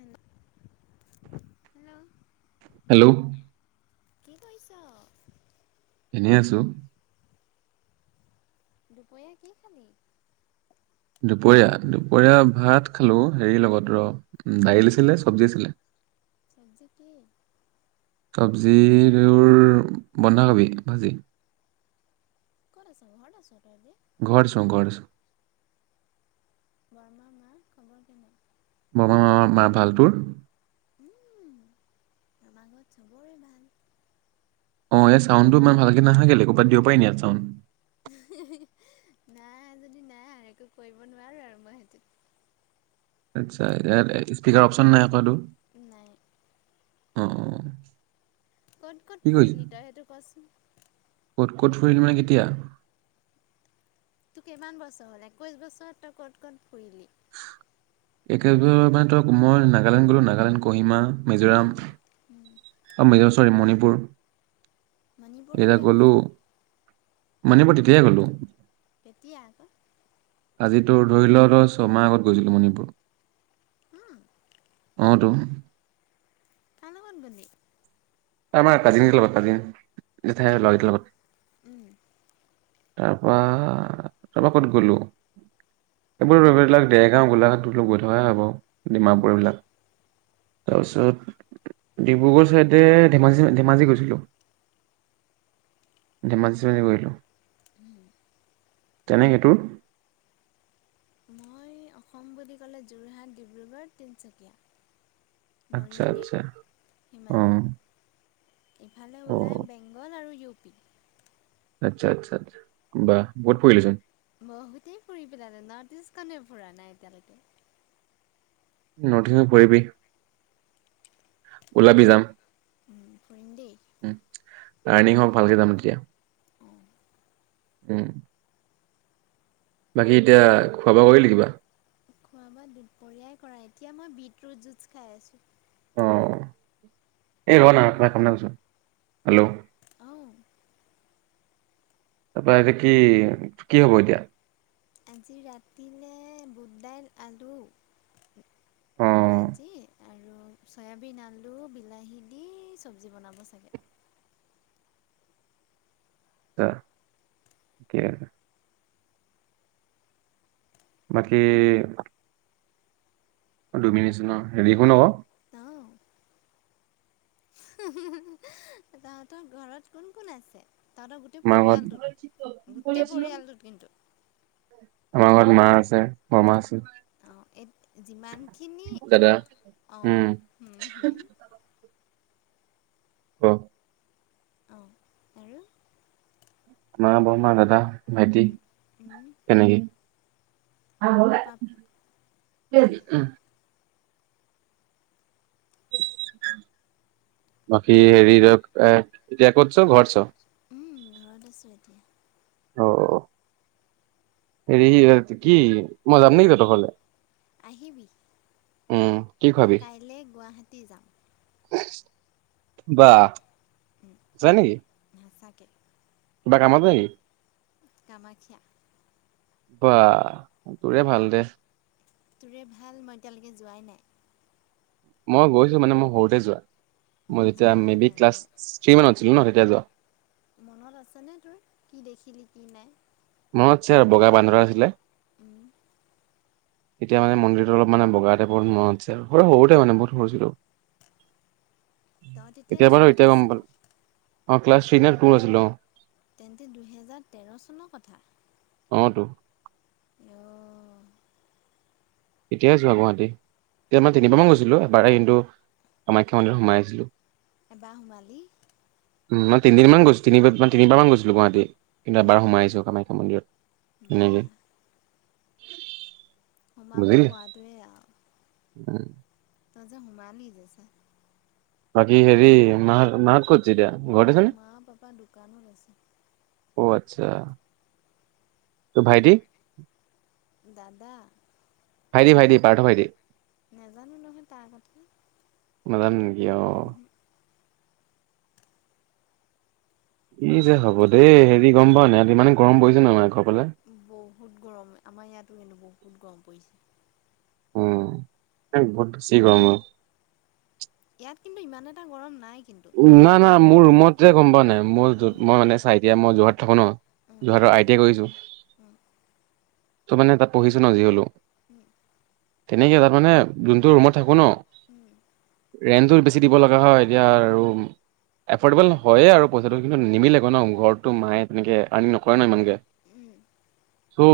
উম। Hello. কি কৰিছ। এনেই আছো। দুপৰীয়া কি খালি। দুপৰীয়া দুপৰীয়া ভাত খালো হেৰি লগত ৰ। উ দাইল আছিলে চব্জি আছিলে। চবজি কি। চব্জিৰ বন্ধাকবি ভাজি। হৰ ছ দি। ঘৰত আছো ঘৰত আছো। বৰৰ্মা মা খবৰ কেনে। বৰমা মা মাৰ ভাল তোৰ। উম আমাৰ ঘত সবৰে ভাল। অ ইয় চাউণ্ডটো ইমান ভালকে নাহাগে কৰবাত দিব পাৰি নি ইয়াত চাউন। সি হি হি। নাই যদি নাই আৰু একো কৰিব নোৱাৰো আৰু মই সেইটোত। আচ্ছা ইাত স্পীকাৰৰ অপশচন নাই আতো। নাই। অ অ। ক'ত ক'ত কি কৰিছ ফুৰিলি তই সেইটো কোৱাচোন। ক'ত ক'ত ফুৰিল মানে কেতিয়া। তোৰ কিমান বছৰ হ'ল একৈশ বছৰত তই ক'ত ক'ত ফুৰিলি। একেব মানে ধ মই নাগালেণ্ড, গলো নাগালেণ্ড কহিমা। মিজোৰাম। চৰি মণিপুৰ,। মণিপুৰ কেতিয়া গৈছিলোঁ। মানিপুৰ তেতিয়া গ'লো। কেতিয়া আকৌ। আজি তো ধৰি লওই ছমাহ আগত গৈছিলোঁ মণিপুৰ। উম, অটো। কাৰ লগত গলি। আমাৰ কাজিন লগত কাজিন জেঠাই লৰা কেইটা লগত। অ' তাৰ পৰা তাৰপা ক'ত গ'লো। এইবোৰ বিলাক দেৰগাঁও গোলাঘাট তোলক গৈ থকা হয় বাৰু। ডিমাপুৰ, উম, এবিলাক তাৰপিছত ডিব্ৰুগড়, চাইডে- ধেমাজি ধেমাজি গৈছিলোঁ। ধেমাজি গৈলোঁ। উম। তেনেকে তোৰ- মই অসম বুলি ক'লে যোৰহাট, ডিব্ৰুগড়, তিনিচুকীয়া। আচ্ছা মৰিয়নি আচ্ছা। সিমানী অ' ইফালে অ ওলায় বেংগল আৰু ইউ পি। আচ্ছা, আচ্ছা, বা বহুত ফুৰিলিচোন। বহুতেই ফুৰি পেলালো নৰ্থইষ্টনে ফুৰা নাই এতিয়ালৈকে। নৰ্থইষ্টও ফুৰিবি, ওলাবি যাম। উম ফুৰিম দেই। লাৰ্ণিং, হওক ভালকে যাম তেতিয়া। অঁ উম। বাকী এতিয়া খোৱা বোৱা কৰিলি কিবা। খোৱা বোৱা দুপৰীয়াই কৰা এতিয়া মই বিটৰুট জুছ খাই আছো। অ', এ ৰ না কামনা লচো, হেল্ল' অ তাৰপৰা এতিয়া কি কি হব এতিয়া। আজি ৰাতি নে বুট দাইল আলু। অ ভাজি আৰু চয়াবিন, আলু বিলাহী, দি চব্জি বনাব চাগে। [inaudible] অ, ঠিকে আছে। বাকী অ, দুইমিনিটছ ন হেৰি একো নহ। তাহতৰ ঘৰত কোন কোন আছে। তহঁতৰ গোটেই আমাঘৰত পৰিয়ালটোত আমাৰঘৰ- গোটেই পৰিয়ালটোত কিন্তু মা আছে, বৰমা আছে। অঁ যিমানখিনি দাদা অ, উম হুম হুম। অ' অ, আৰু মা, বৰমা, দাদা, ভাইটি উম উম ফেমেলি পাপ [unintelligible] বাকী হেৰি ধৰক এ এতিয়া ক'ত আছ ঘৰত আচ। উম ঘৰত আছো এতিয়া। অ, হেৰি কি মই যাম নিকি তহতৰ ঘৰলে। আহিবি। উম কি মই খুৱাবি কাইলে গুৱাহাটী যাম। বাহ উম যাবি [unintelligible] কিবা কামত যাবি। কামাখ্যা। বা তোৰে ভাল দে। তোৰে ভাল মই এতিয়ালেকে যোৱাই নাই। মই গৈছো মানে মই সৰুতে যোৱা মই যেতিয়া যোৱাই মে বি নাই ক্লাছ মানে থ্ৰী মানত ছিলো ন তেতিয়া যোৱা। মনত আছেনে তোৰ কি দেখিলি কি নাই। মনত আছে বগা বান্দৰ আছিলে। উম তেতিয়া মন্দিৰটো অলপ মানে বগা টাইপৰ মনত আছে আৰু স সৰুতে মানে বহুত সৰু আছিলো। তই তেতিয়া এতিয়া বাৰু এতিয়া থ্ৰীত গম আছিলি। পালো অ ক্লাছ থ্ৰী নে টু আছিলো অঁ তেন্তে দুহেজাৰ তেৰ চনৰ কথা অ টো অ' এতিয়াই যোৱা গুৱাহাটী এতিয়া মই তিনিবামান গৈছিলো এবাৰে কিন্তু কামাখ্যা মন্দিৰত সোমাই আহিছিলো এবাৰ সোমালি উম মই তিনদিন মান গৈছো তিনিবাৰ মান গৈছিলো গুৱাহাটী কিন্তু এবাৰ সোমাই আহিছোঁ কামাখ্যা মন্দিৰত বা তেনেকেই সোমাব পৱাটোৱেই আও উম ত যে সোমালি যে ছা বাকী হেৰি মা মা কত আছে এতিয়া ঘৰত আছে নে মা পাপা দোকানত আছে অ আচ্ছা ত' ভাইটি দাদা ভাইটি ভাইটি পাৰ্থ ভাইটি নাজানো নহয় তাৰ কথা নাজানে নেকি অ উহু ই যে হ'ব দেই হেৰি গম পা নাই ইত ইমানে গৰম পৰিছে নহয় মানে ঘত বহুত গৰম আমাৰ ইয়াতো হেনো বহুত গৰম পৰিছে উম বত চেব আও ম ইয়াত কিন্তু ইমান এটা গৰম নাই কিন্তু না না মোৰ বেংগলত ৰুমত যে গম পোৱা নাই মোৰ উম মই মানে চাই দিয়া মই যোৰহাট থাকো ন উম যোৰহাটৰ আই টি আই কৰিছো উম ত' মানে তাত পঢ়িছো ন যি হলেও উম তেনেকে তাত মানে যোনটো ৰুমত থাকো ন উম ৰেন্টটো বেছি দিব লগা হয় এতিয়া [unintelligible] এফৰ্ডেবল হয়ে আৰু পইচাটো কিন্তু নিমিলে গৈ ন ঘৰতটো মায়ে তেনেকে আৰ্ণিং নকৰে ন ইমানকে উম ত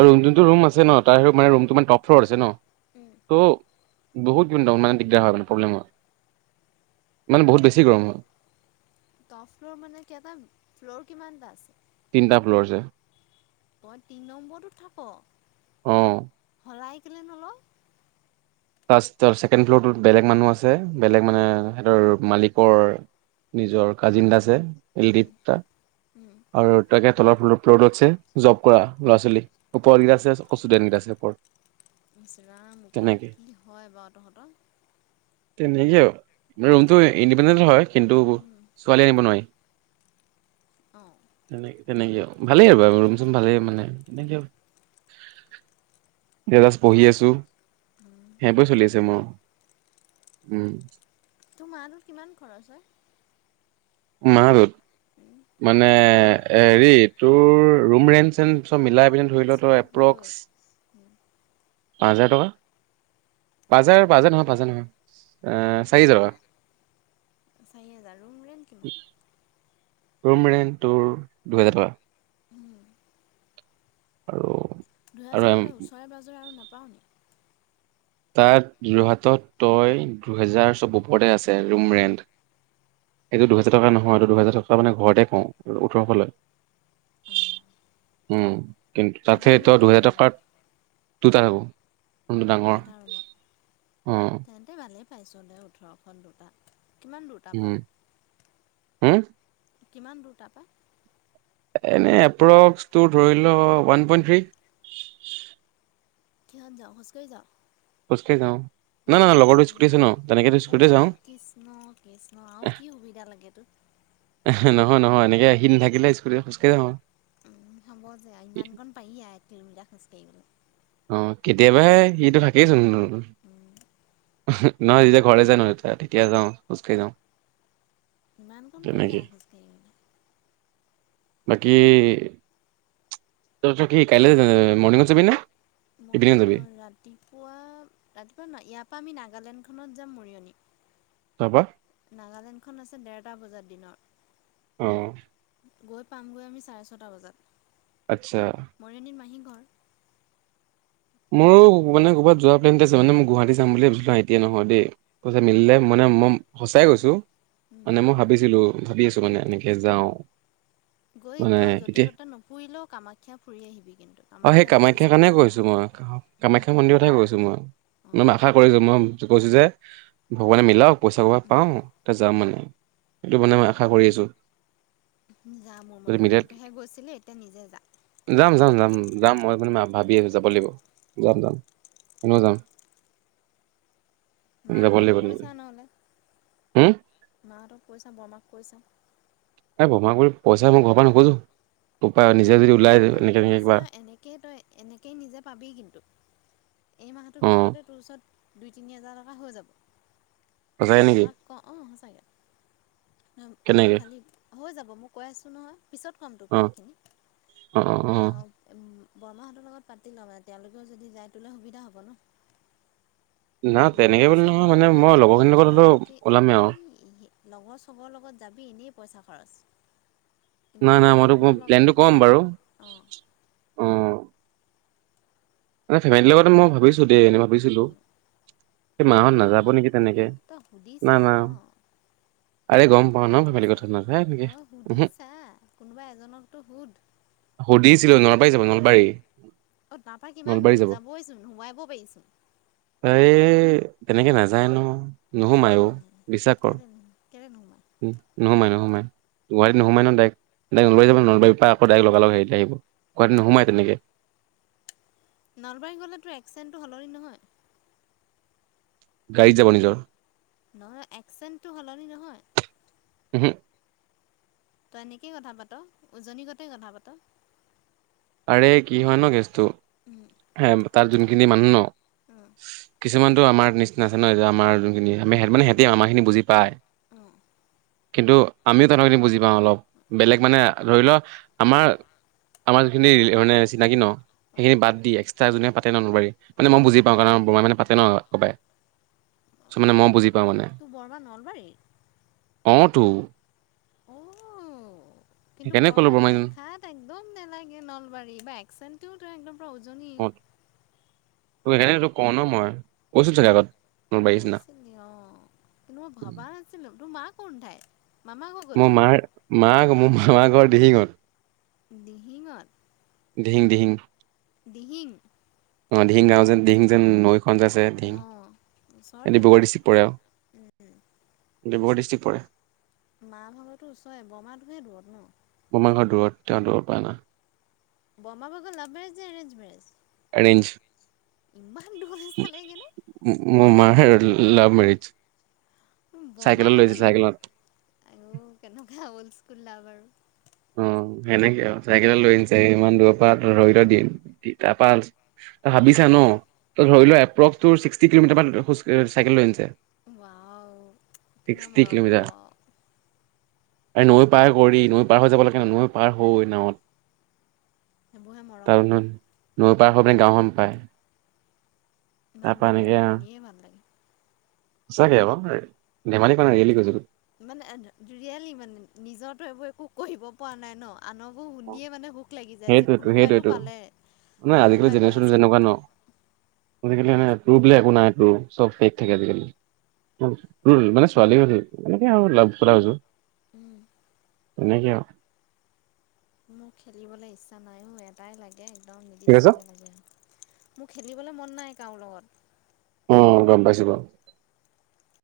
আৰু যোনটো ৰুম আছে ন তাৰ মানে ৰুমটো মানে টপ ফ্ল'ৰ আছে ন উম ত' বহুত দিন অনমান দিগদাৰ হয় প্ৰব্লেম হয় মানে বহুত বেছি গৰম হয় টপ ফ্ল'ৰ মানে কেটা ফ্ল'ৰ কিমান এটা আছে তিনিটা ফ্ল'ৰ আছে তই তিনি নম্বৰটোত থাক অ সলাই কেলে নল ফাৰ্ষ্ট ছেকেণ্ড ফ্ল'ৰটোত বেলেগ মানুহ আছে বেলেগ মানে সিহঁতৰ মালিকৰ নিজৰ কাজিন আছে উম ইদিপ্তা উম আৰু তাকে তলৰ ফ্লৰটোত আছে জব কৰা ল'ৰা ছোৱালী ওপৰকেইটা আছে ষ্টুডেণ্ট কেইটা আছে ওপৰত। ইছ ৰাম তেনেকে মুখৰত কি হয় বাৰু তহঁতৰ তেনেকে আৰু ৰুমতটো ইণ্ডিপেণ্ডেণ্ হয় কিন্তু উম ছোৱালী আনিব নোৱাৰি। অঁ তেনেকে তেনেকে ভালেই আৰু ৰুম চুম ভালেই মানে তেনেকে। এজাজ পঢ়ি আছো উম সেইবোৰে চলি আছে মই উম তো মাহত কিমান খৰচ হয়। মাহটোত। মানে হেৰি তোৰ ৰুম ৰেন্ট চন্ট চব মিলাই। ধৰি ল চব লৈ এপ্ৰক্স পাঁচ হাজাৰ টকা। পাজাৰ পাজাৰ নহয় পাজাৰ নহয় চাৰি হাজাৰ টকা। চাৰি হেজাৰ ৰুম ৰেণ্ট কিমান ৰুম ৰেণ্ট তোৰ দুহেজাৰ টকা। উম। আৰু দুহেজাৰ আৰু ত ওচৰে-পাজৰে আৰু নাপাওঁনে? তাত যোৰহাটত তই দুহেজাৰ চব ওপৰতে আছে ৰুম ৰেণ্ট। এইটো দুহেজাৰ টকা নহয় আৰু দুহেজাৰ টকা মানে ঘৰতে কওঁ, ওঠৰশ লয়। অঁ উম, কিন্তু এটা তাতে ৰুমত তই কেইটা দুহেজাৰ থাক টকাৰ দুটা জাব ডাঙৰ। এটা ৰুমত উম। তেন্তে ভালেই পাইছ দে ওঠৰখন দুটা। কিমান দুৰ তাৰপৰা? উম হম কিমান দূৰ তাৰপৰা? এনেই এপ্ৰক্সটো ধৰি লও ওৱান পইন্ট থ্ৰী। কিহত যাও খোজকাঢ়ি যাও? খোজ কাঢ়ি না ন লগৰ স্কটি আছে ন, তেনেকেত অ' স্কুটতে যাওঁ। কৃষ্ণ, কৃষ্ণ আৰু কি সুবিধা লাগে তোক? নহয়, নহয় এনেকে সি নাথাকিলে স্কুুল খোজ কাঢ়ি আহোঁ। উম, হ'ব যে ইমান কণ পাৰি তিনিটা খোজ কাঢ়িবলৈ। অ' কেতিয়াবাহে সিটো থাকেইচোন ন। নহয় সেইকেইটা ঘৰ যে নতি ঠিকে যাওঁ খোজ কঢ়ি যাওঁ। ইমান কম পাৰি তেনেকে আৰু খোজকাঢ়িবলৈ। বাকী চ কি কাইলৈ মৰ্নিঙংতছে জাবি নে [unintelligible] ইভিনিঙত মইও যাবি নহ ৰাতিপুৱা, ৰাতিপুৱা ইয়াৰ পৰা আমি নাগালেণ্ড খনত যাম মৰিয়নি। তাৰপা নাগালেণ্ডখন আছে ডৰটা বজাত অ দিনৰ। গৈ পামগৈ আমি চাৰে ছটা বজাত। আচ্ছা। মৰিয়নিত মাহী ঘৰ মোৰো মানে ক'ৰবাত যোৱা প্লেনতে আছে। মানে, মই গুৱাহাটী চাম বুলি ভাবিছিলো আই টি আই নামত দেই। পইচা উম মিলিলে মানে মই সঁচাই কৈছোঁ, উম মানে মই ভাবিছিলো। ভাবি আছো মানে এনেকে যাওঁ। গৈ মানে তই এতিয়া যতে-ত'তে নুফুৰিলেও কামাখ্যা ফুৰি আহিবি কিন্তু। অ', সেই কামাখ্যাত গৈ কামাখ্যাৰ কাৰণে চাকি কৈছো মই অঁ কামাখ্যা মন্দিৰতহে গৈছো মই অঁ ম আশা কৰিছো মই কৈছো যে ভগৱানে মিলাওক পইচা ক পাওঁ তাৰিছ যাম মানে। সেইটো মানে মই আশা কৰি আছো। যা মোৰ যদি মতে মিলে সৰুতেহে গৈছিলি এতিয়া নিজে যা। যাম যাম যাম যাম মই মানে ভাবি আছ যাব লাগিব। যাম, যাম কনেও যাম। মা যাব হঁতক লাগিব কৈছা নহ'লে? হম মা হঁতক কৈ চাম ম আমাক কৈছা। এই বমা কৰি পইচা মই ঘৰ পৰা নোখোজোঁ। নহয়, নহয় পইচা এনেকেই তই এনেকেই নিজে পাবি কিন্তু। এই মাহটোৰ অ', ভিতৰতে তোৰ ওচৰত দুই-তিনি হাজাৰ টকা হৈ যাব। ত সঁচাই নেকি বমাক ক অঁ সঁচাকে। এই কেনেকে খালি হৈ যাব মই কৈ আছো নহয়। পিছত কম তোক মই অ', সেইখিনি। অ, অ। বৰৰ্মাহঁতৰ লগত পাতি লওঁ মানে তেওঁলোকেও যদি যায় তোলে সুবিধা হ'ব ন? না তেনেকে লগৰ বুলি নহয় চবৰ মানে মই লগত গ'ল লগৰখিনিৰ লগত হ'লেও যোৱাতকে ওলামেই আৰু ই লগৰ চবৰ লগত যাবি। এনেই পইচা খৰচ। কিন্তু নাই নাই ঘৰৰ মই তোক মই মানুহৰ প্লেনটো লগত ক'ম গ'লে বাৰু অ' অ'। ফেমিলিৰ লগতে মই ভাবিছো দেই, এনেই ভাবিছিলো। সেই মাহঁত নাযাব বৰৰ্মা নেকি তেনেকে তই না সুধিছা না ন? আৰে গম পাও তই ন ফেমিলি সুধিছা, কথা নাযায় এনেকে তই উহু সুধিছা কোনোবা এজনকতো সুধ। সুধিছিলো নলবাৰী যাব নলবাৰী। অ তাৰপা কিমান নলবাৰী দূৰ নো যাব যাবইচোন সোমাব পাৰিছোন। তাই তেনেকে নাযায় ন। নোসোমায় অঔ কেলেনো বিশ্বাস কৰ কেলেনো কেলে নোসোমাই নোসোমাই নোসোমায় গুৱাহাটীত নহুমাই ন নলবাৰী যাব নলবাৰীৰ পৰা আকৌ। লগাল লগ হেৰি আহিব কোৱাদিন নো সোমাই তেনেকে। নলবাৰী গ'লেতোৰ এক্সিডেণ্টো সলনি নহয়। গাড়ীত যাব নিজৰ। নহয় একচেণ্টটো সলনি নহয়। উম - হুম। তই এনেকেই কথা পাত উজনি কতে কথা পাত। আৰে কি হয় ন কেছটো। উম হে তাৰ যোনখিনি মানুহ। উম কিছুমানটো আমাৰ নিছিনা আছে আমাৰ যোনখিনিমি মানে ইহতি আমা খিনি বুজি পায়। উম। কিন্তু আমিও তেনেকিনি বুজি পাওঁ অলপ, বেলেগ মানে ধৰি লোৱা আমাৰ, আমাৰ যিখিনি মানে চিনাকি ন। অঁ সেইখিনি বাদ দি একসট্ৰা যোনে পাতে নবাৰ মান উম মইুি পাওঁ কাৰণ ব মানে পাতে ন। চবে, মানে মই বুজি প। তোৰ বৰমা নলবাৰী। অটো। অঁ। কিন্তু সেইকাৰণে ক'লো বৰমাক বৰমাই দেখাত একদম নেলাগে নলবাৰী বা একচেটও ত একদম। উজনি অ ত এনে তোৰ কওঁ ন মই কৈছো চাগে আগত। নলবাৰী নিচিনা কৈছিলি অ কিন্তু মই ভবা নাছিলো তোৰ মা কোন ঠাই। মোৰ মাৰ মা মোৰ মা ঘৰ দিহিঙত। দিহিঙত। দিহিং দিহিং। দিহিং। অ দিহিং গাঁও যেন দিহিং যেন নৈ। খঞ্জ আছে ডিম অঁ ওচৰতে ডিব্ৰুগড় বাৰু ডিষ্ট্ৰিক্ট পৰে আৰু ডিব্ৰুগড় ডিক। পৰে। মাহ ভাগৰতো ওচৰে বৰমাটোহে দূৰত ন। বৰমাৰ দূৰত তেওঁ দৌৰ পায় না। বৰমা ভাগৰ লাভ মেৰীজ যে এৰেঞ্জ মেৰেজ। এৰেঞঞ্চ। ইমান দূৰ চালে কেনে লভ মেৰিজ বমা চাইকেলত লৈ আহিছিল ভাগৰ চাইকেলত আৰু কেনেকুৱা হল স্কুল লাভাৰ [inaudible] অ সেনেকে আৰু চাইকেলত লৈ আনিছে ইমান দূৰৰ পৰা ধৰি থ দিম তাৰপ ত ভাবিছা ন ধৰি ল এপ্ৰক্স ছিক্সটি কিলোমিটাৰ চাইকেল লৈ আনিছে। ৱাও কেনেকা ছিক্সটি মৰম কিলোমিটাৰ হ'ব। আৰু নৈ পাৰ কৰি নৈ পাৰ হৈ যাব লাগে ন নৈ পাৰ হৈ নাৱত। সেইবোৰহে তাৰ মৰম নৈ পাৰ হয় পিনে গাঁওখন পায়। ভাল তাৰপা লাগে এনেকে এইবোৰ শুনিয়ে ভাল লাগে। সঁচাকে আক ধেমালি কৰা নাই ৰিয়লি কৈছিলোঁ। মানে জুৰিয়ালি মানে নিজতো এইবোৰ একো কৰিব পৰা নাই ন আনকোৰ শুনিয়ে মানে সুখ লাগি যায় যে সেইটোৱেতো কোনোবাইতো সেইটোৱেতো পালে নহয় আজিকালি কোনোবাইতো জেনেৰেশ্যনটো আচল যেনেকুৱা ন [unintelligible] বোলে একো নাই চব ফেক থাকে আজিকালি। মানে ছোৱালী হ'লেও এনেকে আৰু লাভ কথা কৈছোঁ। উম। তেনেকে আও। মোক খেলিবলৈ ইচ্ছা নাই অ এটাই লাগে একদম কি কৈছা? নিৰ্দিষ্টকে লাগে মোক খেলিবলে মন নাই কাৰো লগত। উম গম পাইছোঁ অ।